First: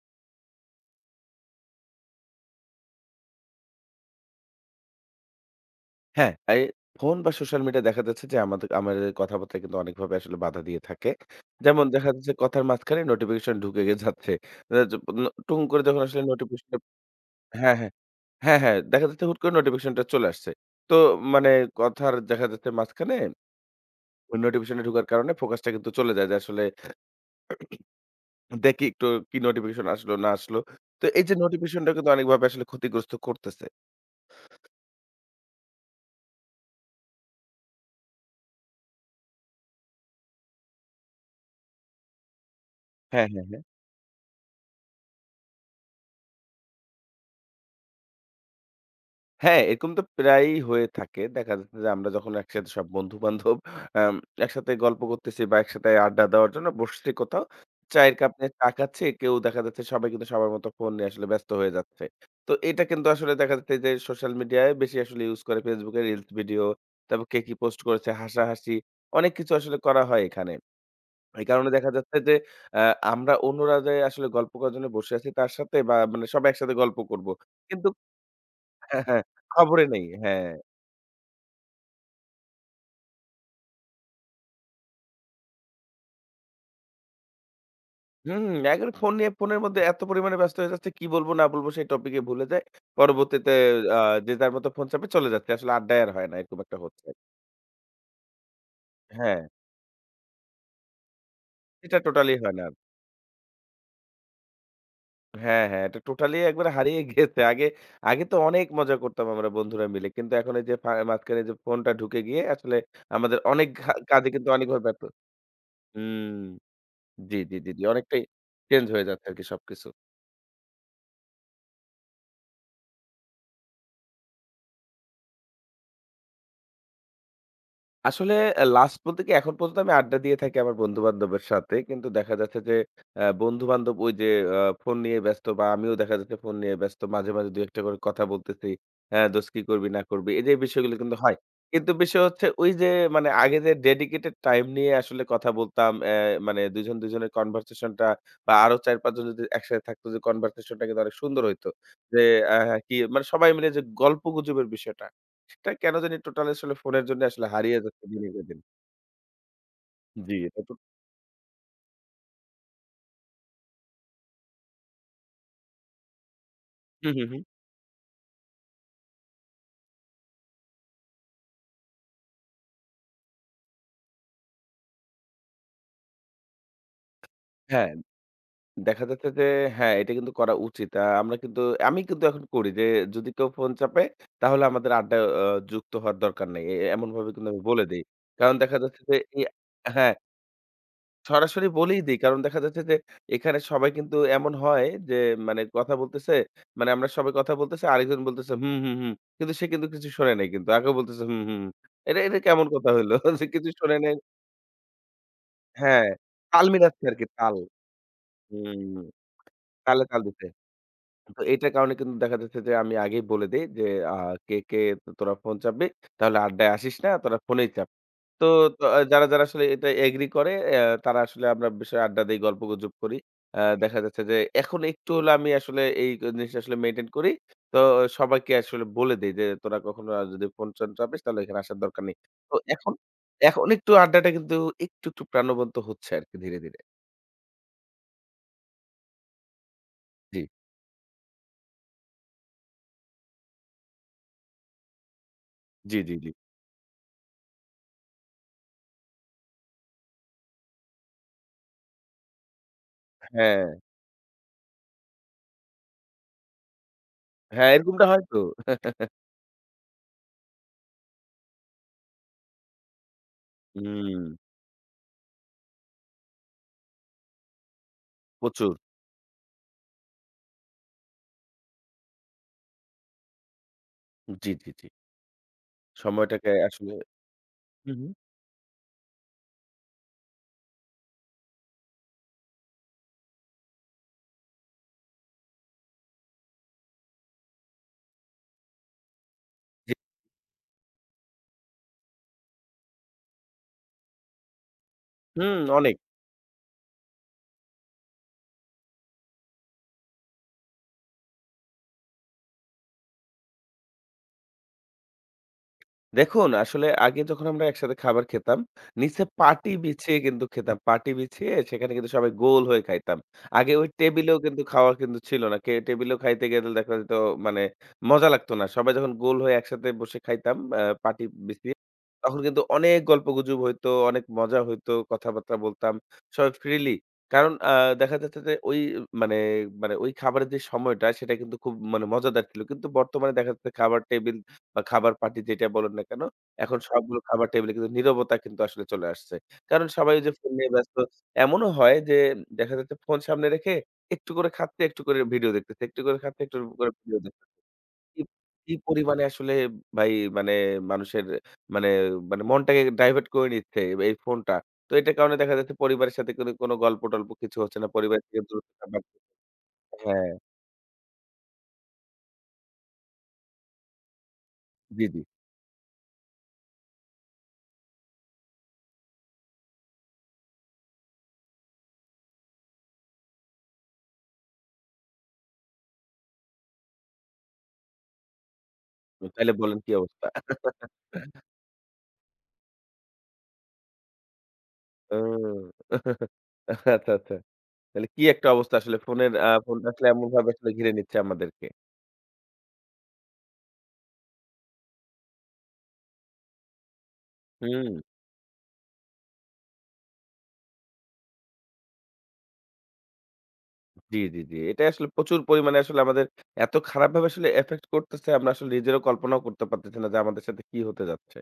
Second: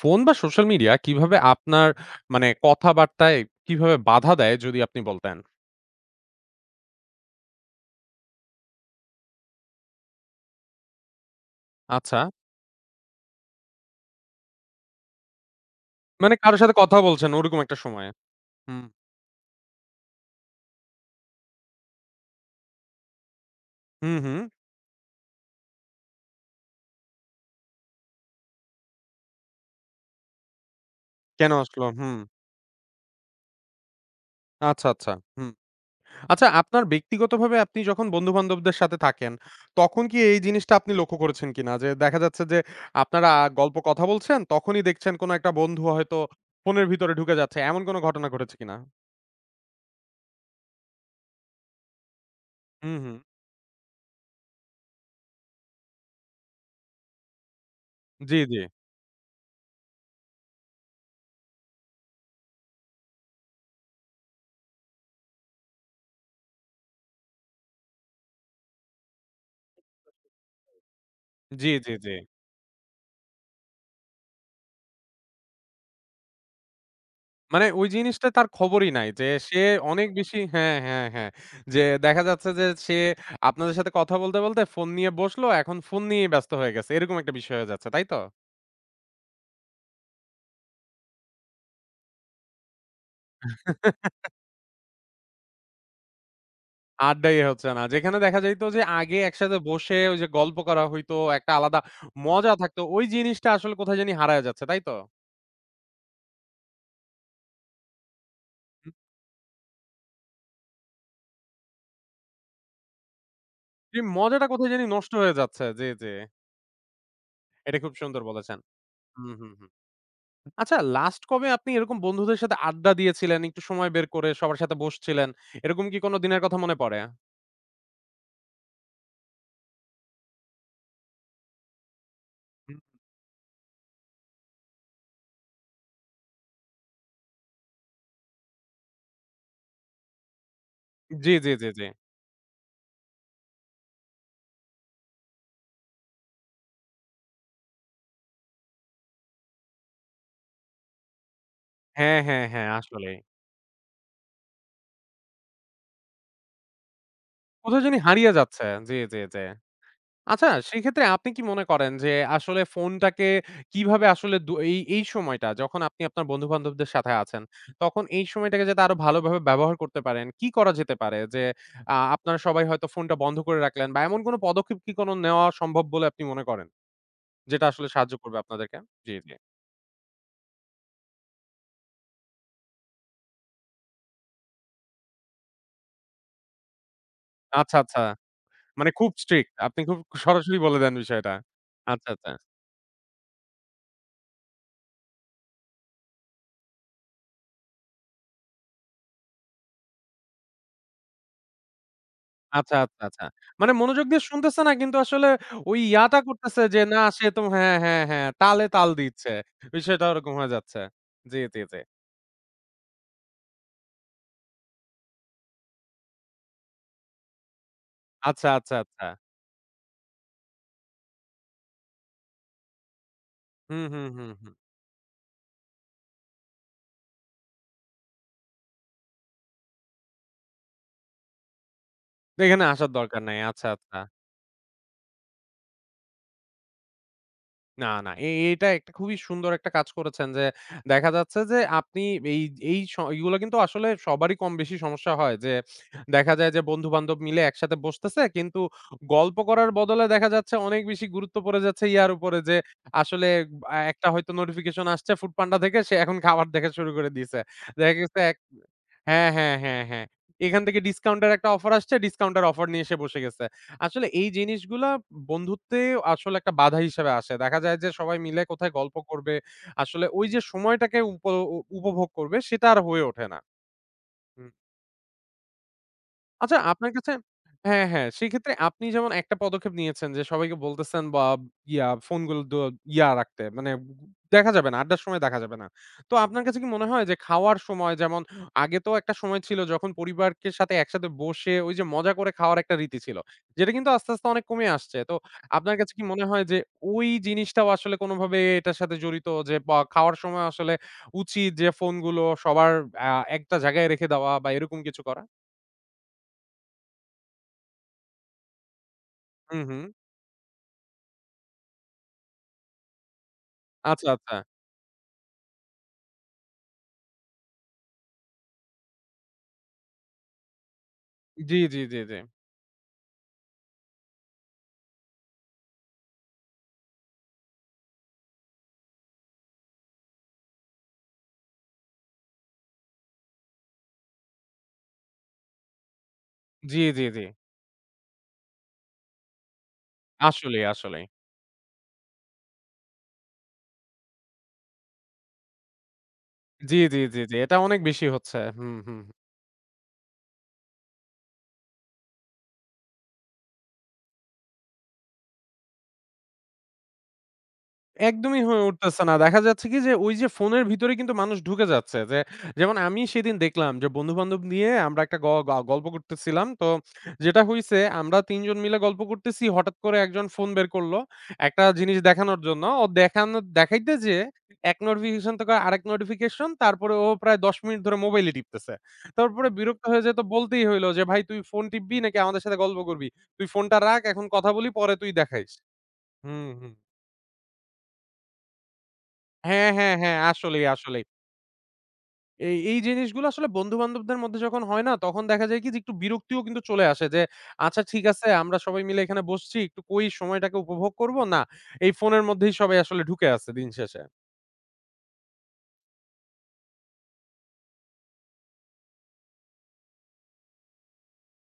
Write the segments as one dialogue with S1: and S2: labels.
S1: Phone বা social media কিভাবে আপনার মানে কথাবার্তায় কিভাবে বাধা দেয় যদি আপনি বলতেন?
S2: হ্যাঁ, এই ফোন বা সোশ্যাল মিডিয়া দেখা যাচ্ছে যে আমাদের আমাদের কথাবার্তায় কিন্তু অনেকভাবে আসলে বাধা দিয়ে থাকে। যেমন দেখা
S1: আচ্ছা।
S2: যাচ্ছে কথার মাঝখানে নোটিফিকেশন ঢুকে যাচ্ছে। দেখা যাচ্ছে টুং করে যখন আসলে
S1: মানে কারো সাথে
S2: নোটিফিকেশনটা
S1: কথা বলছেন ওরকম
S2: হ্যাঁ,
S1: একটা
S2: হ্যাঁ।
S1: সময়ে।
S2: হ্যাঁ, হ্যাঁ,
S1: হুম,
S2: দেখা যাচ্ছে হুট করে নোটিফিকেশনটা চলে আসছে। তো মানে কথার দেখা যাচ্ছে মাঝখানে
S1: হুম,
S2: ওই
S1: হুম।
S2: নোটিফিকেশনে ঢোকার কারণে ফোকাসটা কিন্তু চলে যায় যে আসলে দেখি একটু কি নোটিফিকেশন আসলো না আসলো। তো এই যে
S1: কেন আসলো?
S2: নোটিফিকেশনটা কিন্তু
S1: হুম।
S2: অনেকভাবে আসলে ক্ষতিগ্রস্ত করতেছে।
S1: আচ্ছা, আচ্ছা। হুম। আচ্ছা আপনার ব্যক্তিগতভাবে আপনি যখন বন্ধু-বান্ধবদের সাথে থাকেন, তখন কি এই জিনিসটা আপনি লক্ষ্য করেছেন কিনা? যে দেখা যাচ্ছে যে
S2: হ্যাঁ,
S1: আপনারা
S2: হ্যাঁ, হ্যাঁ।
S1: গল্প কথা বলছেন, তখনই দেখছেন কোন একটা বন্ধু হয়তো ফোনের ভিতরে ঢুকে যাচ্ছে। এমন কোন ঘটনা ঘটেছে কিনা?
S2: হ্যাঁ, এরকম তো প্রায়ই হয়ে থাকে। দেখা যাচ্ছে যে আমরা যখন একসাথে সব
S1: হুম, হুম।
S2: বন্ধু-বান্ধব আম একসাথে গল্প করতেছি বা একসাথে আড্ডা দেওয়ার জন্য বসছি কোথাও। চায়ের কাপ
S1: জি,
S2: নিয়ে
S1: জি।
S2: চা খাচ্ছি। কেউ দেখা যাচ্ছে সবাই কিন্তু সবার মতো ফোন নিয়ে আসলে ব্যস্ত হয়ে যাচ্ছে। তো এটা কিন্তু আসলে দেখা যাচ্ছে যে সোশ্যাল মিডিয়ায় বেশি আসলে ইউজ করে Facebook এ রিলস ভিডিও, তারপর কে কি পোস্ট করেছে, হাসাহাসি অনেক কিছু আসলে করা হয় এখানে। এই
S1: জি,
S2: কারণে দেখা
S1: জি, জি।
S2: যাচ্ছে যে আ আমরা অন্যরা যে আসলে গল্প করার জন্য বসে আছি তার সাথে বা মানে সবাই একসাথে গল্প করব।
S1: মানে ওই
S2: কিন্তু
S1: জিনিসটা তার খবরই
S2: হ্যাঁ,
S1: নাই
S2: হ্যাঁ।
S1: যে সে
S2: খবরে নেই।
S1: অনেক বেশি
S2: হ্যাঁ।
S1: হ্যাঁ, হ্যাঁ, হ্যাঁ। যে দেখা যাচ্ছে যে সে আপনাদের সাথে কথা বলতে, বলতে ফোন নিয়ে বসলো, এখন ফোন নিয়েই ব্যস্ত হয়ে গেছে। এরকম একটা বিষয় হয়ে যাচ্ছে, তাই তো?
S2: হুম, এখন ফোন নিয়ে ফোনের মধ্যে এত পরিমাণে ব্যস্ত হয়ে যাচ্ছে কি বলব না বলব সেই টপিকে ভুলে যায়। পরবর্তীতে আ যে যার মতো ফোন চাপে চলে যাচ্ছে। আসলে আড্ডায় আর হয় না। এরকম একটা হচ্ছে।
S1: আড্ডাই হচ্ছে না। যেখানে দেখা যাইত যে আগে
S2: হ্যাঁ,
S1: একসাথে বসে ওই যে গল্প করা হইতো, একটা আলাদা
S2: এটা টোটালি
S1: মজা
S2: হয় না।
S1: থাকতো। ওই জিনিসটা আসলে কোথায় জানি হারায় যাচ্ছে, তাই তো?
S2: হ্যাঁ, হ্যাঁ, এটা টোটালি একবারে হারিয়ে গেছে। আগে তো অনেক
S1: হুম,
S2: মজা করতাম আমরা বন্ধুরা মিলে। কিন্তু এখন এই যে মাঝখানে যে ফোনটা ঢুকে গিয়ে আসলে আমাদের অনেক
S1: এই
S2: কাজে
S1: মজাটা
S2: কিন্তু
S1: কোথায় জানি
S2: অনেকভাবে ব্যর্থ
S1: নষ্ট হয়ে যাচ্ছে। জি, জি।
S2: হুম। জি, জি, জি,
S1: এটা
S2: জি।
S1: খুব সুন্দর
S2: অনেকটাই
S1: বলেছেন।
S2: চেঞ্জ হয়ে যাচ্ছে
S1: হুম,
S2: আরকি
S1: হুম, হুম।
S2: সবকিছু।
S1: আচ্ছা লাস্ট কবে আপনি এরকম বন্ধুদের সাথে আড্ডা দিয়েছিলেন, একটু সময় বের করে সবার সাথে বসছিলেন, এরকম কি কোনো দিনের কথা মনে পড়ে?
S2: আসলে লাস্ট বলতে কি এখন পর্যন্ত আমি আড্ডা দিয়ে থাকি আমার বন্ধু-বান্ধবের সাথে। কিন্তু দেখা যাচ্ছে যে
S1: হুম,
S2: বন্ধু-বান্ধব ওই যে ফোন নিয়ে ব্যস্ত বা আমিও দেখা যাচ্ছে ফোন নিয়ে ব্যস্ত। মাঝে, মাঝে ২-১ টা করে কথা বলতেছি। হ্যাঁ, "দোস্ত কি করবি না করবি?" এই যে বিষয়গুলো কিন্তু
S1: জি,
S2: হয়।
S1: জি, জি, জি।
S2: কিন্তু বিষয় হচ্ছে ওই যে মানে আগে যে ডেডিকেটেড টাইম নিয়ে আসলে কথা বলতাম, মানে ২ জন ২ জনের কনভারসেশন টা বা আরো ৪-৫ জন যদি একসাথে থাকতো যে কনভারসেশন টা কিন্তু অনেক সুন্দর হইতো।
S1: হ্যাঁ,
S2: যে
S1: হ্যাঁ, হ্যাঁ,
S2: হ্যাঁ, কি
S1: আসলেই।
S2: মানে সবাই মিলে যে গল্পগুজবের বিষয়টা সেটা কেন জানি টোটাল আসলে ফোনের জন্য আসলে
S1: কোথায়
S2: হারিয়ে
S1: জানি
S2: যাচ্ছে দিনে
S1: হারিয়ে
S2: কে দিন।
S1: যাচ্ছে। জি, জি, জি।
S2: জি,
S1: আচ্ছা
S2: এটা তো
S1: সেক্ষেত্রে আপনি কি মনে করেন যে আসলে ফোনটাকে কিভাবে আসলে এই সময়টা যখন আপনি আপনার বন্ধু-বান্ধবদের সাথে
S2: হুম, হুম,
S1: আছেন,
S2: হুম।
S1: তখন এই সময়টাকে যাতে আরো ভালোভাবে ব্যবহার করতে পারেন, কি করা যেতে পারে? যে আ আপনারা সবাই হয়তো ফোনটা বন্ধ করে রাখলেন বা এমন কোনো পদক্ষেপ কি কোনো নেওয়া সম্ভব বলে আপনি মনে করেন? যেটা আসলে
S2: হ্যাঁ,
S1: সাহায্য করবে আপনাদেরকে।
S2: দেখা
S1: জি,
S2: যাচ্ছে
S1: জি।
S2: যে হ্যাঁ, এটা কিন্তু করা উচিত। আমরা কিন্তু আমি কিন্তু এখন করি যে যদি কেউ ফোন চাপে তাহলে আমাদের আড্ডায় যুক্ত হওয়ার দরকার নেই। এমনভাবে কিন্তু আমি
S1: আচ্ছা,
S2: বলে
S1: আচ্ছা।
S2: দেই। কারণ দেখা
S1: মানে
S2: যাচ্ছে
S1: খুব
S2: যে এই
S1: স্ট্রিক্ট। আপনি খুব
S2: হ্যাঁ।
S1: সরাসরি বলে দেন বিষয়টা।
S2: সরাসরি বলেই
S1: আচ্ছা,
S2: দেই।
S1: আচ্ছা।
S2: কারণ দেখা যাচ্ছে যে এখানে সবাই কিন্তু এমন হয় যে কথা বলতেছে মানে আমরা সবাই কথা বলতেছি আরেকজন বলতেছে হুম, হুম, হুম। কিন্তু সে কিন্তু কিছু শোনে নাই কিন্তু। আগেও বলতেছে হুম, হুম, হুম। এটা কেমন
S1: আচ্ছা,
S2: কথা
S1: আচ্ছা,
S2: হইলো?
S1: আচ্ছা।
S2: যে কিছু
S1: মানে
S2: শোনে
S1: মনোযোগ
S2: নাই
S1: দিয়ে শুনতেছে না কিন্তু আসলে ওই
S2: হ্যাঁ,
S1: ইয়াটা করতেছে
S2: তাল
S1: যে না
S2: মিলাচ্ছে আরকি
S1: সে তো
S2: তাল।
S1: হ্যাঁ, হ্যাঁ, হ্যাঁ। তালে তাল
S2: হুম,
S1: দিচ্ছে।
S2: তালে
S1: বিষয়টা
S2: তাল
S1: ওরকম
S2: দিতে।
S1: হয়ে যাচ্ছে। জি,
S2: তো
S1: জি,
S2: এটার
S1: জি।
S2: কারণে কিন্তু দেখা যাচ্ছে যে আমি আগেই বলে দেই যে আ কে তোরা ফোন চাপবি? তাহলে আড্ডায় আসিস না, তোরা ফোনেই চাপ।" তো
S1: আচ্ছা, আচ্ছা,
S2: তো
S1: আচ্ছা।
S2: যারা আসলে এটা এগ্রি করে তারা আসলে আমরা বিষয়ে আড্ডা দেই, গল্পগুজব করি।
S1: হুম,
S2: দেখা
S1: হুম,
S2: যাচ্ছে
S1: হুম,
S2: যে
S1: হুম।
S2: এখন একটু হলে আমি আসলে এই জিনিসটা আসলে মেইনটেইন করি। তো সবাইকে আসলে বলে দেই যে, "তোরা কখনো আর যদি ফোন-টোন চাপিস তাহলে এখানে আসার দরকার নেই।" তো
S1: এখানে আসার
S2: এখন
S1: দরকার নাই। আচ্ছা,
S2: এখন একটু
S1: আচ্ছা।
S2: আড্ডাটা কিন্তু একটু, একটু প্রাণবন্ত হচ্ছে আরকি ধীরে, ধীরে।
S1: না, না। এটা একটা খুবই সুন্দর একটা কাজ করেছেন
S2: জি,
S1: যে, দেখা যাচ্ছে যে আপনি এই এই স এইগুলা কিন্তু আসলে সবারই কম বেশি সমস্যা হয় যে,
S2: জি, জি, জি।
S1: দেখা যায় যে বন্ধু-বান্ধব মিলে একসাথে বসতেছে কিন্তু গল্প করার বদলে দেখা যাচ্ছে অনেক বেশি গুরুত্ব পড়ে যাচ্ছে ইয়ার উপরে যে আসলে
S2: হ্যাঁ,
S1: আ একটা হয়তো নোটিফিকেশন আসছে ফুড পান্ডা থেকে সে এখন খাবার দেখা শুরু করে দিছে।
S2: হ্যাঁ
S1: দেখা
S2: এরকমটা
S1: গেছে
S2: হয়
S1: এক
S2: তো।
S1: হ্যাঁ, হ্যাঁ, হ্যাঁ, হ্যাঁ। এখান থেকে ডিসকাউন্টের একটা অফার আসছে, ডিসকাউন্টের অফার নিয়ে এসে বসে গেছে। আসলে
S2: হুম,
S1: এই জিনিসগুলা বন্ধুত্বে আসলে একটা বাধা হিসেবে আসে। দেখা যায় যে সবাই মিলে কোথায়
S2: প্রচুর।
S1: গল্প করবে। আসলে ওই যে সময়টাকে উপভোগ করবে সেটা আর হয়ে ওঠে না। হুম।
S2: জি, জি, জি। সময়টাকে
S1: আচ্ছা আপনার
S2: আসলে
S1: কাছে হ্যাঁ,
S2: হুম,
S1: হ্যাঁ।
S2: হুম।
S1: সেক্ষেত্রে আপনি যেমন একটা পদক্ষেপ নিয়েছেন যে সবাইকে বলতেছেন বা ইয়া ফোনগুলো ইয়া রাখতে মানে দেখা যাবে না, আড্ডার সময় দেখা যাবে না। তো আপনার কাছে কি মনে হয় যে খাওয়ার সময় যেমন আগে তো একটা সময় ছিল যখন
S2: জি,
S1: পরিবারকে সাথে একসাথে বসে ওই যে মজা করে খাওয়ার একটা রীতি ছিল। যেটা কিন্তু আস্তে, আস্তে অনেক কমে আসছে। তো
S2: হুম,
S1: আপনার কাছে
S2: অনেক।
S1: কি মনে হয় যে ওই জিনিসটাও আসলে কোনোভাবে এটার সাথে জড়িত যে খাওয়ার সময় আসলে উচিত যে ফোনগুলো সবার আ একটা জায়গায় রেখে দেওয়া বা এরকম কিছু করা?
S2: দেখুন, আসলে আগে যখন আমরা একসাথে খাবার খেতাম, নিচে
S1: হু,
S2: পাটি
S1: হু।
S2: বিছিয়ে কিন্তু খেতাম। পাটি বিছিয়ে সেখানে কিন্তু সবাই গোল হয়ে খাইতাম। আগে ওই
S1: আচ্ছা, আচ্ছা।
S2: টেবিলেও কিন্তু খাওয়া কিন্তু ছিল না। কে টেবিলেও খাইতে গেলে দেখা যেত মানে মজা লাগতো না। সবাই যখন গোল হয়ে একসাথে বসে খাইতাম পাটি
S1: জি,
S2: বিছিয়ে,
S1: জি, জি, জি।
S2: তখন কিন্তু অনেক গল্পগুজব হইতো, অনেক মজা হইতো, কথাবার্তা বলতাম, সবাই ফ্রিলি। কারণ দেখা যাচ্ছে যে ওই মানে, মানে ওই খাবারের যে সময়টা সেটা কিন্তু খুব মানে মজাদার ছিল। কিন্তু বর্তমানে দেখা যাচ্ছে খাবার টেবিল বা খাবার পার্টি যেটা বলেন না কেন, এখন
S1: জি, জি,
S2: সবগুলো
S1: জি।
S2: খাবার টেবিলে কিন্তু নীরবতা কিন্তু আসলে চলে আসছে। কারণ সবাই ওই যে ফোন
S1: আসলেই,
S2: নিয়ে ব্যস্ত।
S1: আসলেই।
S2: এমনও হয় যে দেখা যাচ্ছে ফোন সামনে রেখে একটু করে খাচ্ছে, একটু করে ভিডিও দেখতেছে, একটু করে খাচ্ছে, একটু
S1: জি,
S2: করে
S1: জি,
S2: ভিডিও
S1: জি, জি।
S2: দেখতেছে।
S1: এটা অনেক বেশি
S2: কি,
S1: হচ্ছে।
S2: কি
S1: হুম, হুম।
S2: পরিমাণে আসলে ভাই মানে মানুষের মানে, মানে মনটাকে ডাইভার্ট করে নিচ্ছে এই ফোনটা। তো এটার কারণে দেখা যাচ্ছে পরিবারের সাথে কোনো গল্প-টল্প কিছু হচ্ছে না। পরিবার থেকে
S1: একদমই হয়ে
S2: দূরত্বটা
S1: উঠতেছে না।
S2: বাড়তেছে।
S1: দেখা যাচ্ছে কি যে ওই যে
S2: হ্যাঁ,
S1: ফোনের ভিতরে কিন্তু মানুষ ঢুকে যাচ্ছে। যে যেমন আমি সেদিন দেখলাম যে বন্ধু-বান্ধব নিয়ে আমরা
S2: জি,
S1: একটা
S2: জি।
S1: গ গ গল্প করতেছিলাম। তো যেটা হইছে আমরা ৩ জন মিলে গল্প করতেছি। হঠাৎ করে একজন ফোন বের করলো। একটা জিনিস দেখানোর জন্য। ও দেখানো দেখাইতে যেয়ে এক নোটিফিকেশন থেকে আরেক নোটিফিকেশন তারপরে ও প্রায় ১০ মিনিট ধরে মোবাইলই টিপতেছে। তারপরে
S2: তাইলে বলেন
S1: বিরক্ত
S2: কি
S1: হয়ে যেয়ে তো
S2: অবস্থা?
S1: বলতেই হইলো যে, "ভাই তুই ফোন টিপবি নাকি আমাদের সাথে গল্প করবি? তুই ফোনটা রাখ এখন কথা বলি পরে তুই দেখাইস।"
S2: ও
S1: হুম, হুম।
S2: আচ্ছা, আচ্ছা। তাহলে কি একটা অবস্থা আসলে ফোনের আ
S1: হ্যাঁ,
S2: ফোনটা
S1: হ্যাঁ,
S2: আসলে
S1: হ্যাঁ।
S2: এমনভাবে
S1: আসলেই,
S2: আসলে ঘিরে
S1: আসলেই।
S2: নিচ্ছে আমাদেরকে।
S1: এই জিনিসগুলো আসলে বন্ধু-বান্ধবদের মধ্যে যখন হয় না, তখন দেখা যায় কি যে একটু বিরক্তিও কিন্তু চলে আসে যে, আচ্ছা
S2: হুম,
S1: ঠিক আছে আমরা সবাই মিলে এখানে বসছি, একটু কই সময়টাকে উপভোগ করব? না, এই ফোনের মধ্যেই সবাই আসলে ঢুকে আছে দিন শেষে।
S2: জি, জি, জি। এটা আসলে প্রচুর পরিমাণে আসলে আমাদের এত খারাপভাবে আসলে এফেক্ট করতেছে আমরা আসলে নিজেরাও কল্পনাও করতে পারতেছি না যে আমাদের সাথে কি হতে যাচ্ছে।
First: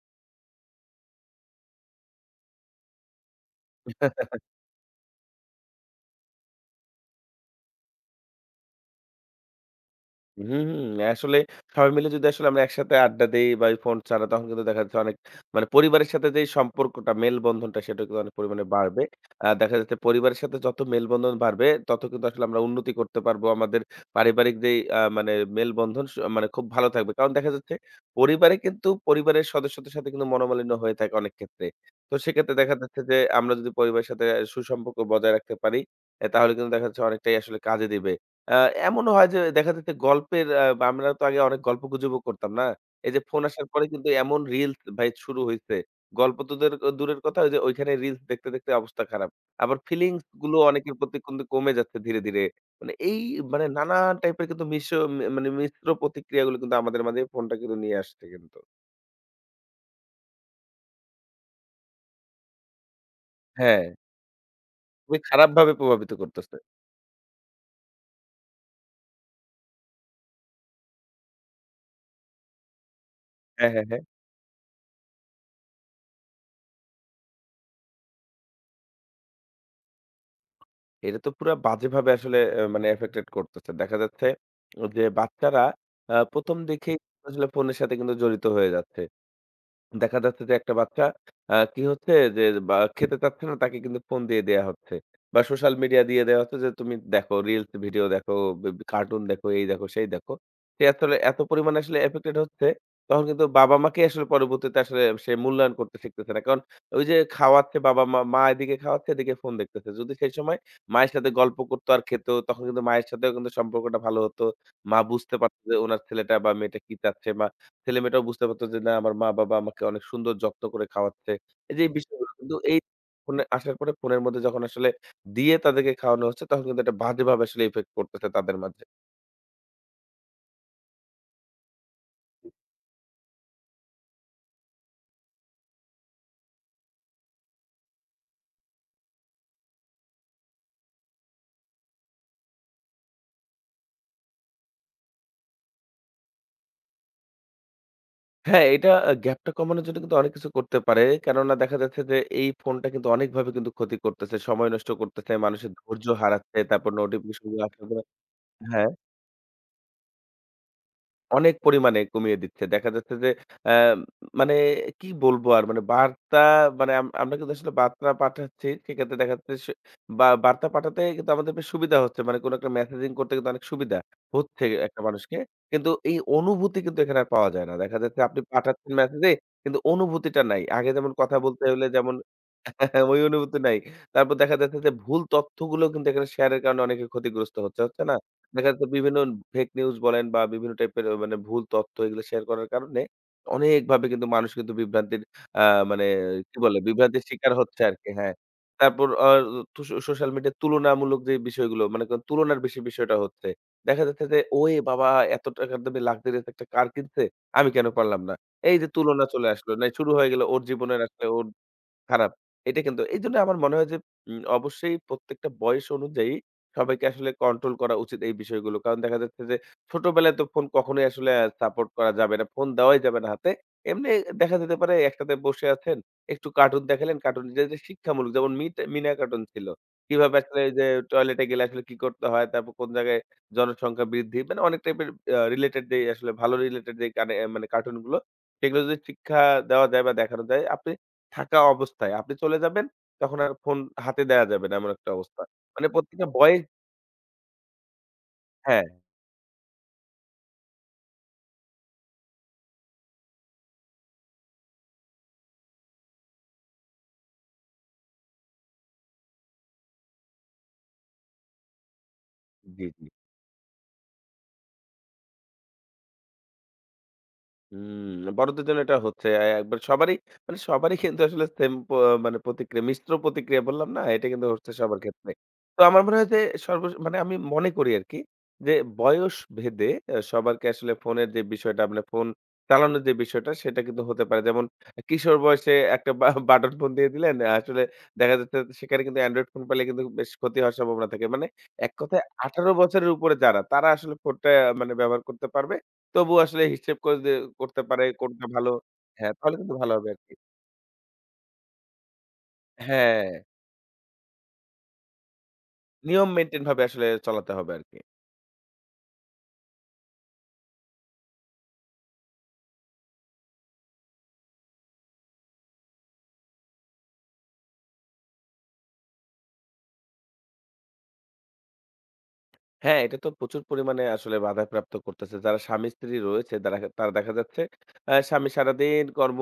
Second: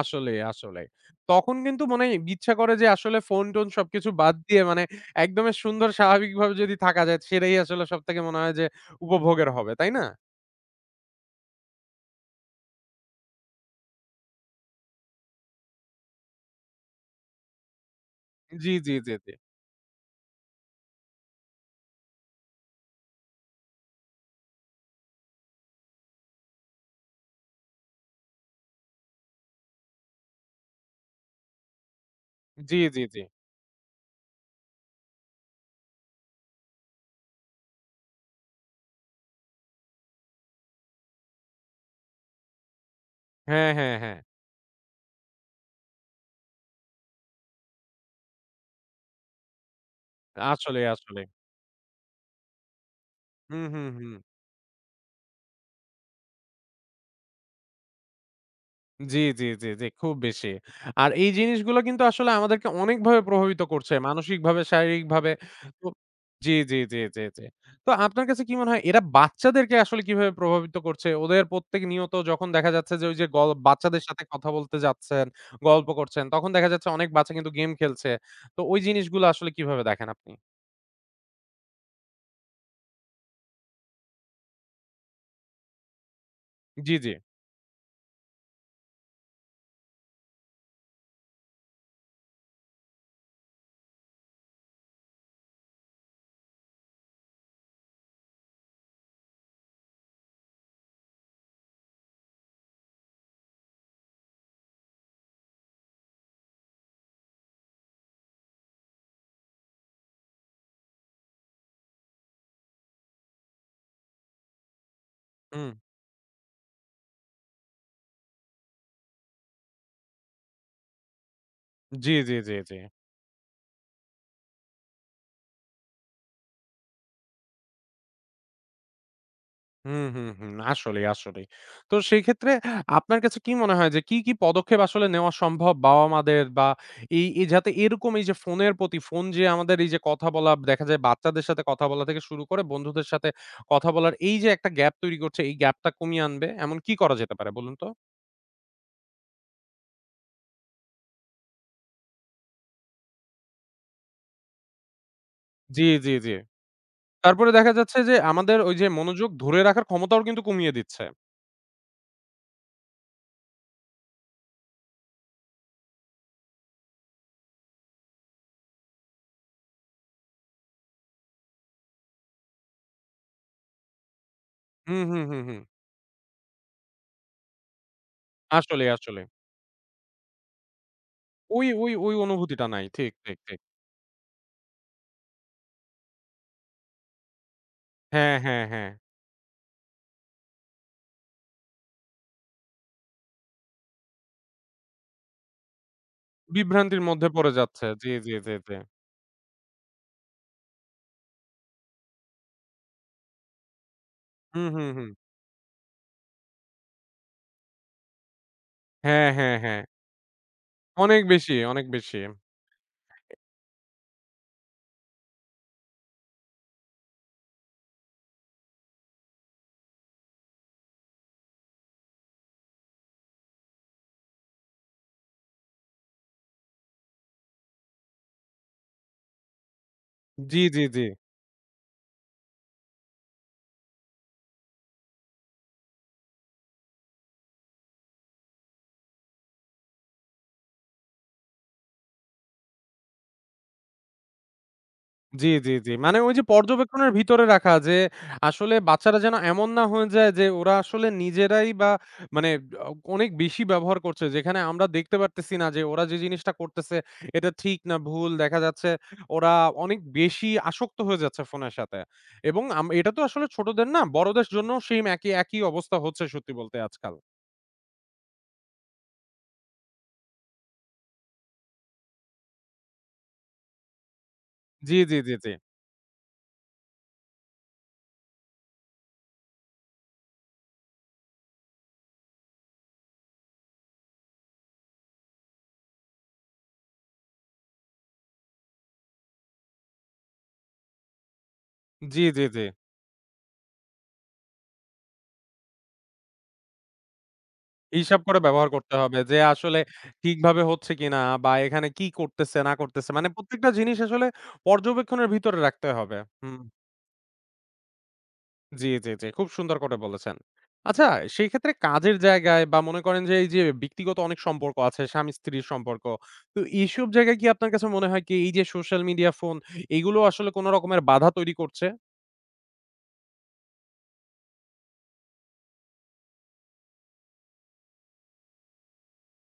S1: আসলেই, আসলেই। তখন কিন্তু মনে ইচ্ছা করে যে আসলে ফোন-টোন সবকিছু বাদ দিয়ে মানে একদমই সুন্দর স্বাভাবিকভাবে যদি থাকা যায়, সেটাই আসলে সবথেকে মনে হয় যে উপভোগের হবে, তাই না?
S2: হুম, হুম। আসলে সবাই মিলে যদি আসলে আমরা একসাথে আড্ডা দেই বা এই ফোন ছাড়া তখন কিন্তু দেখা যাচ্ছে অনেক মানে পরিবারের সাথে যে সম্পর্কটা মেলবন্ধনটা সেটা কিন্তু অনেক পরিমাণে
S1: জি, জি,
S2: বাড়বে।
S1: জি, জি।
S2: দেখা যাচ্ছে পরিবারের সাথে যত মেলবন্ধন বাড়বে তত কিন্তু আসলে আমরা উন্নতি করতে পারবো। আমাদের পারিবারিক যেই মানে মেলবন্ধন মানে খুব ভালো থাকবে। কারণ দেখা যাচ্ছে পরিবারে কিন্তু পরিবারের সদস্যদের সাথে কিন্তু মনোমালিন্য হয়ে থাকে অনেক ক্ষেত্রে। তো সেক্ষেত্রে দেখা
S1: জি,
S2: যাচ্ছে
S1: জি,
S2: যে
S1: জি।
S2: আমরা যদি পরিবারের সাথে সুসম্পর্ক বজায় রাখতে পারি, তাহলে কিন্তু দেখা যাচ্ছে অনেকটাই আসলে কাজে দিবে। আ এমনও হয় যে দেখা যেত গল্পের আ আমরা তো আগে অনেক গল্পগুজবও করতাম না? এই যে ফোন আসার
S1: হ্যাঁ,
S2: পরে
S1: হ্যাঁ,
S2: কিন্তু
S1: হ্যাঁ।
S2: এমন রিলস ভাই শুরু হইছে। গল্প তো দূরের দূরের কথা ওই যে ওইখানে রিলস দেখতে, দেখতে অবস্থা খারাপ। আবার ফিলিংস গুলো
S1: আসলেই,
S2: অনেকের প্রতি
S1: আসলেই।
S2: কিন্তু কমে যাচ্ছে ধীরে, ধীরে। মানে এই
S1: হুম,
S2: মানে
S1: হুম, হুম।
S2: নানান টাইপের কিন্তু মিশ্র মানে মিশ্র প্রতিক্রিয়াগুলো কিন্তু আমাদের মাঝে ফোনটা কিন্তু নিয়ে আসছে কিন্তু।
S1: জি, জি, জি, জি, খুব বেশি। আর এই জিনিসগুলো কিন্তু আসলে আমাদেরকে অনেকভাবে প্রভাবিত
S2: হ্যাঁ,
S1: করছে। মানসিকভাবে,
S2: খুবই
S1: শারীরিকভাবে।
S2: খারাপভাবে
S1: তো
S2: প্রভাবিত
S1: জি,
S2: করতেছে।
S1: জি, জি, জি, জি। তো আপনার কাছে কি মনে হয় এরা বাচ্চাদেরকে আসলে কিভাবে প্রভাবিত করছে? ওদের প্রত্যেক নিয়ত যখন দেখা যাচ্ছে যে ওই যে
S2: হ্যাঁ, হ্যাঁ,
S1: বাচ্চাদের
S2: হ্যাঁ।
S1: সাথে কথা বলতে যাচ্ছেন, গল্প করছেন, তখন দেখা যাচ্ছে অনেক বাচ্চা কিন্তু গেম খেলছে। তো ওই জিনিসগুলো আসলে কিভাবে দেখেন আপনি?
S2: এটা তো পুরা বাজেভাবে আসলে মানে এফেক্টেড করতেছে। দেখা যাচ্ছে যে বাচ্চারা ১ম
S1: জি,
S2: দেখেই
S1: জি।
S2: আসলে ফোনের সাথে কিন্তু জড়িত হয়ে যাচ্ছে। দেখা যাচ্ছে যে একটা বাচ্চা আ কি হচ্ছে যে বা খেতে চাচ্ছে না তাকে কিন্তু ফোন দিয়ে দেয়া হচ্ছে। বা সোশ্যাল মিডিয়া দিয়ে দেয়া হচ্ছে যে তুমি দেখো রিলস ভিডিও দেখো, বে বে কার্টুন দেখো, এই দেখো, সেই দেখো। সে আসলে এত পরিমাণে আসলে এফেক্টেড হচ্ছে তখন কিন্তু বাবা-মাকে আসলে পরবর্তীতে আসলে সে মূল্যায়ন করতে শিখতেছে না। কারণ ওই যে খাওয়াচ্ছে বাবা-মা, মা মা এদিকে খাওয়াচ্ছে এদিকে ফোন দেখতেছে। যদি সেই সময় মায়ের সাথে গল্প করতো আর খেত তখন কিন্তু মায়ের সাথেও কিন্তু সম্পর্কটা ভালো হতো। মা বুঝতে পারত
S1: হুম।
S2: যে উনার ছেলেটা বা মেয়েটা কি চাচ্ছে বা ছেলেমেয়েটাও বুঝতে পারত যে, না আমার মা-বাবা আমাকে অনেক সুন্দর যত্ন করে খাওয়াচ্ছে। এই যে এই
S1: জি,
S2: বিষয়গুলো
S1: জি, জি,
S2: কিন্তু
S1: জি।
S2: এই ফোনে আসার পরে ফোনের মধ্যে যখন আসলে দিয়ে তাদেরকে খাওয়ানো হচ্ছে, তখন কিন্তু একটা বাজেভাবে আসলে ইফেক্ট পড়তেছে তাদের মাঝে।
S1: হুম, হুম, হুম। আসলেই, আসলেই। তো সেক্ষেত্রে আপনার কাছে কি মনে হয় যে কি পদক্ষেপ আসলে নেওয়া সম্ভব বাবা-মাদের বা এই যাতে এরকম এই যে ফোনের প্রতি ফোন যে আমাদের এই যে কথা বলা দেখা যায় বাচ্চাদের সাথে কথা বলা থেকে শুরু করে বন্ধুদের সাথে কথা বলার এই যে একটা গ্যাপ তৈরি করছে এই গ্যাপটা কমিয়ে আনবে এমন কি করা যেতে পারে বলুন তো?
S2: হ্যাঁ, এটা আ গ্যাপটা কমানোর জন্য কিন্তু অনেক কিছু করতে পারে। কেননা দেখা যাচ্ছে যে এই ফোনটা কিন্তু অনেকভাবে কিন্তু ক্ষতি করতেছে। সময় নষ্ট করতেছে, মানুষের
S1: জি,
S2: ধৈর্য
S1: জি, জি।
S2: হারাচ্ছে। তারপর নোটিফিকেশন
S1: তারপরে
S2: গুলো
S1: দেখা
S2: আসার
S1: যাচ্ছে
S2: পরে
S1: যে আমাদের ওই যে
S2: হ্যাঁ।
S1: মনোযোগ ধরে রাখার ক্ষমতাও কিন্তু কমিয়ে দিচ্ছে।
S2: অনেক পরিমাণে কমিয়ে দিচ্ছে। দেখা যাচ্ছে যে অ্যা মানে কি বলবো আর মানে বার্তা মানে আমরা কিন্তু আসলে বার্তা পাঠাচ্ছি। সেক্ষেত্রে দেখা যাচ্ছে সে বা বার্তা পাঠাতে কিন্তু আমাদের বেশ সুবিধা হচ্ছে। মানে কোন একটা মেসেজিং করতে কিন্তু অনেক সুবিধা হচ্ছে
S1: হুম,
S2: একটা
S1: হুম,
S2: মানুষকে।
S1: হুম, হুম।
S2: কিন্তু এই অনুভূতি কিন্তু এখানে আর পাওয়া যায় না। দেখা যাচ্ছে আপনি
S1: আসলেই,
S2: পাঠাচ্ছেন
S1: আসলেই।
S2: মেসেজে কিন্তু অনুভূতিটা নাই। আগে যেমন কথা বলতে
S1: ওই,
S2: হলে
S1: ওই, ওই
S2: যেমন
S1: অনুভূতিটা নাই। ঠিক,
S2: ওই
S1: ঠিক,
S2: অনুভূতি
S1: ঠিক।
S2: নাই। তারপর দেখা যাচ্ছে যে ভুল তথ্যগুলো কিন্তু এখানে শেয়ারের কারণে অনেকে ক্ষতিগ্রস্ত হচ্ছে, হচ্ছে না?
S1: হ্যাঁ, হ্যাঁ,
S2: দেখা যাচ্ছে
S1: হ্যাঁ।
S2: বিভিন্ন ফেক নিউজ বলেন বা বিভিন্ন টাইপের মানে ভুল তথ্য এগুলো শেয়ার করার কারণে অনেকভাবে কিন্তু মানুষ কিন্তু বিভ্রান্তির আ মানে কি বলে?
S1: বিভ্রান্তির
S2: বিভ্রান্তির
S1: মধ্যে পড়ে
S2: শিকার হচ্ছে
S1: যাচ্ছে।
S2: আরকি।
S1: জি, জি,
S2: হ্যাঁ।
S1: জি, জি।
S2: তারপর আ তো সোশ্যাল মিডিয়ায় তুলনামূলক যে বিষয়গুলো মানে তুলনার বেশি বিষয়টা হচ্ছে। দেখা যাচ্ছে যে,
S1: হুম,
S2: "ওই
S1: হুম,
S2: বাবা!
S1: হুম।
S2: এত টাকার দামি লাক্সারিয়াস একটা কার কিনছে, আমি কেন পারলাম না?" এই যে তুলনা
S1: হ্যাঁ,
S2: চলে
S1: হ্যাঁ,
S2: আসলো।
S1: হ্যাঁ।
S2: না শুরু হয়ে গেল ওর জীবনের
S1: অনেক
S2: আসলে ওর
S1: বেশি, অনেক বেশি।
S2: খারাপ। এটা কিন্তু এইজন্য আমার মনে হয় যে অবশ্যই প্রত্যেকটা বয়স অনুযায়ী সবাইকে আসলে কন্ট্রোল করা উচিত এই বিষয়গুলো। কারণ দেখা যাচ্ছে যে ছোটবেলায় তো ফোন কখনোই আসলে সাপোর্ট করা যাবে না। ফোন দেওয়াই যাবে না হাতে। এমনি দেখা যেতে পারে একসাথে বসে আছেন, একটু কার্টুন দেখালেন, যে শিক্ষামূলক যেমন মিট মিনা কার্টুন ছিল। কিভাবে আসলে
S1: জি,
S2: ওই
S1: জি,
S2: যে
S1: জি।
S2: টয়লেটে গেলে আসলে কি করতে হয়? তারপর কোন জায়গায় জনসংখ্যা বৃদ্ধি মানে অনেক টাইপের রিলেটেড যেই আসলে ভালো রিলেটেড যেই কানে মানে কার্টুনগুলো সেগুলো যদি শিক্ষা দেওয়া যায় বা দেখানো যায় আপনি থাকা অবস্থায় আপনি চলে যাবেন, তখন আর ফোন হাতে দেয়া যাবে না এমন একটা অবস্থা।
S1: জি, জি,
S2: মানে
S1: জি। মানে
S2: প্রত্যেকটা
S1: ওই যে
S2: ভয়েস
S1: পর্যবেক্ষণের ভিতরে রাখা যে আসলে
S2: হ্যাঁ,
S1: বাচ্চারা যেন এমন না হয়ে যায় যে ওরা আসলে নিজেরাই বা মানে অনেক বেশি ব্যবহার করছে। যেখানে আমরা দেখতে পারতেছি না যে ওরা যে জিনিসটা করতেছে এটা ঠিক না ভুল। দেখা যাচ্ছে ওরা অনেক বেশি আসক্ত হয়ে যাচ্ছে ফোনের সাথে। এবং
S2: জি,
S1: আম
S2: জি।
S1: এটা তো আসলে ছোটদের না বড়দের জন্যও সেইম একই, একই অবস্থা হচ্ছে সত্যি বলতে আজকাল।
S2: হুম, বড়দের জন্য এটা হচ্ছে। একবার সবারই মানে সবারই কিন্তু আসলে সেম প মানে প্রতিক্রিয়া, মিশ্র প্রতিক্রিয়া বললাম না? এটা কিন্তু হচ্ছে
S1: জি,
S2: সবার
S1: জি,
S2: ক্ষেত্রে।
S1: জি, জি।
S2: তো আমার মনে হয় যে মানে আমি মনে করি আরকি যে বয়স ভেদে সবারকে আসলে ফোনের যে বিষয়টা মানে ফোন চালানোর যে বিষয়টা সেটা কিন্তু হতে পারে। যেমন কিশোর বয়সে একটা বা বাটন ফোন দিয়ে দিলেন। আসলে দেখা যাচ্ছে সেখানে কিন্তু অ্যান্ড্রয়েড ফোন পেলে কিন্তু বেশ ক্ষতি হওয়ার সম্ভাবনা থাকে। মানে এক কথায়
S1: জি, জি, জি।
S2: ১৮ বছরের উপরে যারা তারা আসলে ফোনটা মানে ব্যবহার করতে পারবে। তবু আসলে হিসেব করে দে করতে পারে
S1: হিসাব করে
S2: কোনটা
S1: ব্যবহার
S2: ভালো
S1: করতে হবে
S2: হ্যাঁ,
S1: যে
S2: তাহলে কিন্তু
S1: আসলে
S2: ভালো হবে আরকি।
S1: ঠিকভাবে হচ্ছে কিনা বা এখানে কি করতেছে না করতেছে। মানে
S2: হ্যাঁ,
S1: প্রত্যেকটা জিনিস আসলে পর্যবেক্ষণের ভিতরে রাখতে হবে।
S2: নিয়ম
S1: হুম।
S2: মেইনটেইন ভাবে আসলে চলাতে হবে আরকি।
S1: জি, জি, জি। খুব সুন্দর করে বলেছেন। আচ্ছা সেই ক্ষেত্রে কাজের জায়গায় বা মনে করেন যে এই যে ব্যক্তিগত অনেক সম্পর্ক আছে, স্বামী-স্ত্রীর সম্পর্ক। তো এইসব জায়গায় কি আপনার কাছে মনে হয় কি এই যে সোশ্যাল মিডিয়া, ফোন এগুলো আসলে কোন রকমের বাধা তৈরি করছে?
S2: হ্যাঁ, এটা তো প্রচুর পরিমাণে আসলে বাধাপ্রাপ্ত করতেছে। যারা স্বামী-স্ত্রী রয়েছে তারা তারা দেখা যাচ্ছে স্বামী সারাদিন কর্ম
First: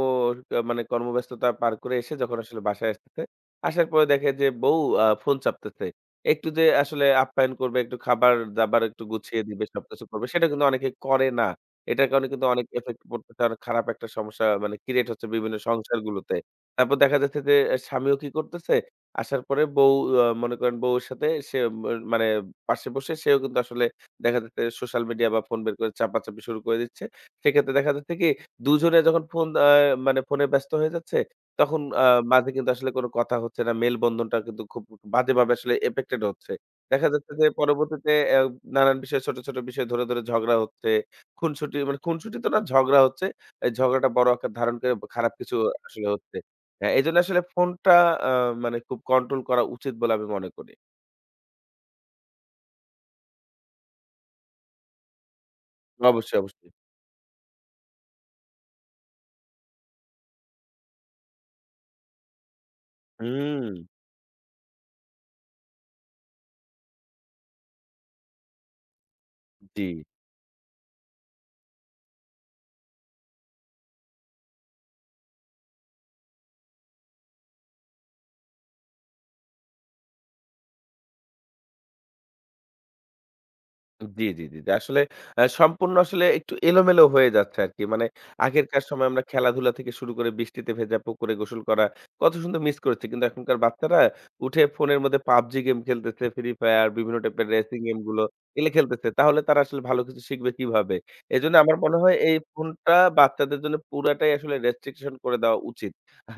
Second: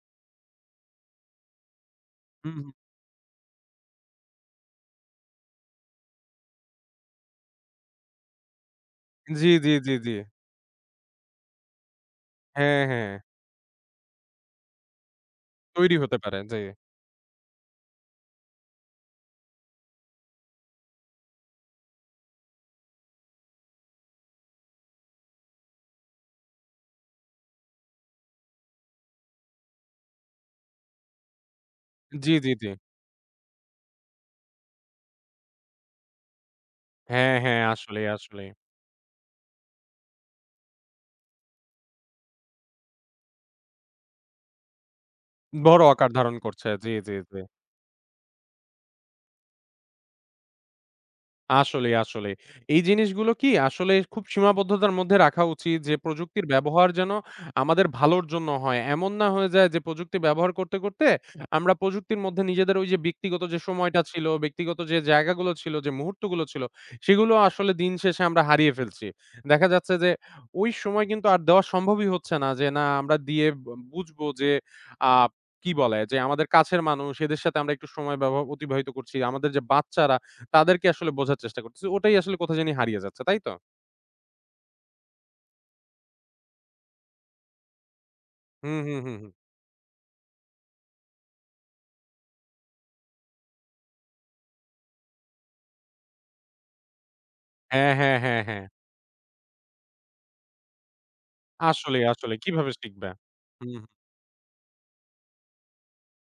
S2: মানে কর্মব্যস্ততা পার করে এসে যখন
S1: হুম,
S2: আসলে
S1: হুম।
S2: বাসায় আসতেছে, আসার পরে দেখে যে বউ ফোন চাপতেছে। একটু যে আসলে আপ্যায়ন করবে, একটু খাবার-দাবার একটু গুছিয়ে
S1: জি,
S2: দিবে,
S1: জি, জি,
S2: সবকিছু
S1: জি।
S2: করবে সেটা কিন্তু অনেকে করে না। এটার কারণে কিন্তু অনেক
S1: হ্যাঁ,
S2: ইফেক্ট
S1: হ্যাঁ।
S2: পড়তেছে, অনেক খারাপ একটা সমস্যা মানে ক্রিয়েট হচ্ছে বিভিন্ন
S1: তৈরি হতে
S2: সংসারগুলোতে।
S1: পারে। জি।
S2: তারপর দেখা যাচ্ছে যে আহ, স্বামীও কি করতেছে? আসার পরে বউ আ মনে করেন বউয়ের সাথে সে মানে পাশে বসে সেও কিন্তু আসলে দেখা যাচ্ছে সোশ্যাল মিডিয়া বা ফোন বের করে চাপাচাপি শুরু করে দিচ্ছে। সেক্ষেত্রে দেখা যাচ্ছে কি দুজনে যখন ফোন আ মানে ফোনে ব্যস্ত হয়ে যাচ্ছে তখন
S1: জি,
S2: মাঝে
S1: জি, জি।
S2: কিন্তু আসলে কোনো কথা হচ্ছে না। মেলবন্ধনটা কিন্তু খুব বাজেভাবে আসলে এফেক্টেড হচ্ছে। দেখা যাচ্ছে
S1: হ্যাঁ,
S2: যে
S1: হ্যাঁ। আসলেই,
S2: পরবর্তীতে
S1: আসলেই।
S2: নানান বিষয়ে ছোট, ছোট বিষয় ধরে, ধরে ঝগড়া হচ্ছে। খুনসুটি তো না ঝগড়া হচ্ছে। এই ঝগড়াটা বড় আকার ধারণ করে খারাপ কিছু
S1: বড়
S2: আসলে
S1: আকার ধারণ
S2: হচ্ছে।
S1: করছে। জি,
S2: হ্যাঁ,
S1: জি,
S2: এজন্য
S1: জি।
S2: আসলে ফোনটা আ মানে খুব কন্ট্রোল করা উচিত বলে আমি মনে করি।
S1: আসলেই, আসলেই। এই জিনিসগুলো কি আসলে খুব সীমাবদ্ধতার মধ্যে রাখা উচিত যে
S2: অবশ্যই,
S1: প্রযুক্তির
S2: অবশ্যই।
S1: ব্যবহার যেন আমাদের ভালোর জন্য হয়। এমন না হয়ে যায় যে প্রযুক্তি ব্যবহার করতে, করতে আমরা প্রযুক্তির মধ্যে নিজেদের ওই যে ব্যক্তিগত যে
S2: হুম,
S1: সময়টা ছিল, ব্যক্তিগত যে জায়গাগুলো ছিল, যে মুহূর্তগুলো ছিল সেগুলো আসলে দিন শেষে আমরা হারিয়ে ফেলছি। দেখা
S2: জি,
S1: যাচ্ছে যে ওই সময় কিন্তু আর দেওয়া সম্ভবই হচ্ছে না যে না আমরা দিয়ে বুঝবো যে আ কি বলে যে আমাদের কাছের মানুষ এদের সাথে আমরা একটু সময় অতিবাহিত করছি। আমাদের যে বাচ্চারা তাদেরকে আসলে বোঝার চেষ্টা করতেছি। ওটাই আসলে কোথায় জানি হারিয়ে যাচ্ছে, তাই তো?
S2: জি, জি, জি, জি। আসলে সম্পূর্ণ আসলে একটু এলোমেলো হয়ে যাচ্ছে আরকি। মানে
S1: হুম,
S2: আগেরকার
S1: হুম,
S2: সময়
S1: হুম,
S2: আমরা
S1: হুম।
S2: খেলাধুলা থেকে শুরু করে বৃষ্টিতে ভেজা পুকুরে গোসল করা কত সুন্দর মিস করেছি। কিন্তু এখনকার বাচ্চারা উঠে ফোনের মধ্যে PUBG গেম খেলতেছে, Free Fire বিভিন্ন টাইপের রেসিং
S1: হ্যাঁ,
S2: গেম
S1: হ্যাঁ,
S2: গুলো
S1: হ্যাঁ, হ্যাঁ।
S2: এগুলো খেলতেছে। তাহলে তারা আসলে ভালো কিছু শিখবে কিভাবে? এজন্য আমার মনে
S1: আসলেই,
S2: হয় এই
S1: আসলেই। কিভাবে
S2: ফোনটা
S1: শিখবে?
S2: বাচ্চাদের
S1: হুম,
S2: জন্য
S1: হুম।
S2: পুরাটাই আসলে রেস্ট্রিকশন করে দেওয়া উচিত।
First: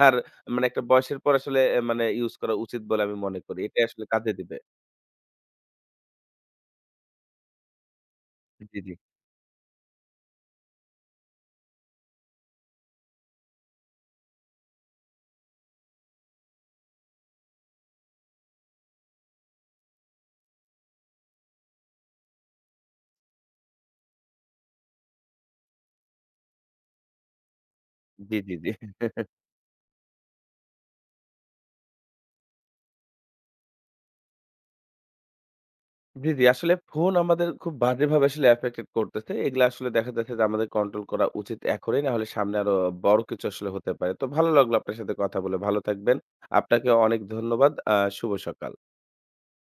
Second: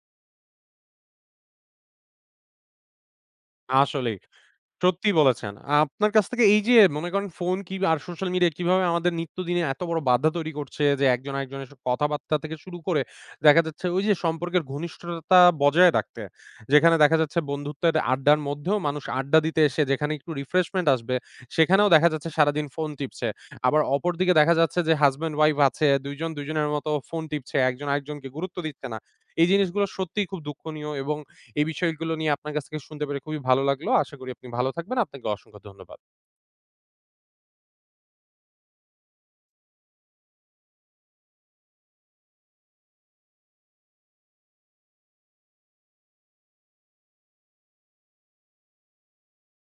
S2: আর মানে একটা বয়সের পর আসলে মানে ইউস করা উচিত বলে আমি মনে করি। এটাই আসলে
S1: আসলেই।
S2: কাজে দিবে।
S1: সত্যিই বলেছেন। আপনার কাছ থেকে এই যে মনে করেন ফোন কি আর সোশ্যাল মিডিয়া
S2: জি,
S1: কিভাবে
S2: জি,
S1: আমাদের নিত্যদিনে এত বড় বাধা তৈরি করছে যে একজন আরেকজনের স কথাবার্তা থেকে শুরু করে দেখা যাচ্ছে ওই যে সম্পর্কের ঘনিষ্ঠতা বজায় রাখতে। যেখানে দেখা যাচ্ছে বন্ধুত্বের আড্ডার মধ্যেও মানুষ আড্ডা দিতে এসে যেখানে একটু রিফ্রেশমেন্ট আসবে সেখানেও দেখা যাচ্ছে সারাদিন ফোন টিপছে। আবার অপরদিকে দেখা যাচ্ছে যে হাসব্যান্ড ওয়াইফ আছে ২ জন ২ জনের মতো ফোন টিপছে। একজন আরেকজনকে
S2: জি, জি,
S1: গুরুত্ব
S2: জি।
S1: দিচ্ছে না। এই জিনিসগুলো সত্যিই খুব দুঃখনীয় এবং এই বিষয়গুলো নিয়ে আপনার কাছ থেকে শুনতে পেরে খুবই ভালো লাগলো। আশা করি আপনি ভালো থাকবেন। আপনাকে অসংখ্য ধন্যবাদ।
S2: জি, জি। আসলে ফোন আমাদের খুব বাজেভাবে আসলে এফেক্টেড করতেছে। এগুলা আসলে দেখা যাচ্ছে যে আমাদের কন্ট্রোল করা উচিত এখনই। না হলে সামনে আরো বড় কিছু আসলে হতে পারে। তো ভালো লাগলো আপনার সাথে কথা বলে। ভালো থাকবেন। আপনাকে অনেক ধন্যবাদ। শুভ সকাল।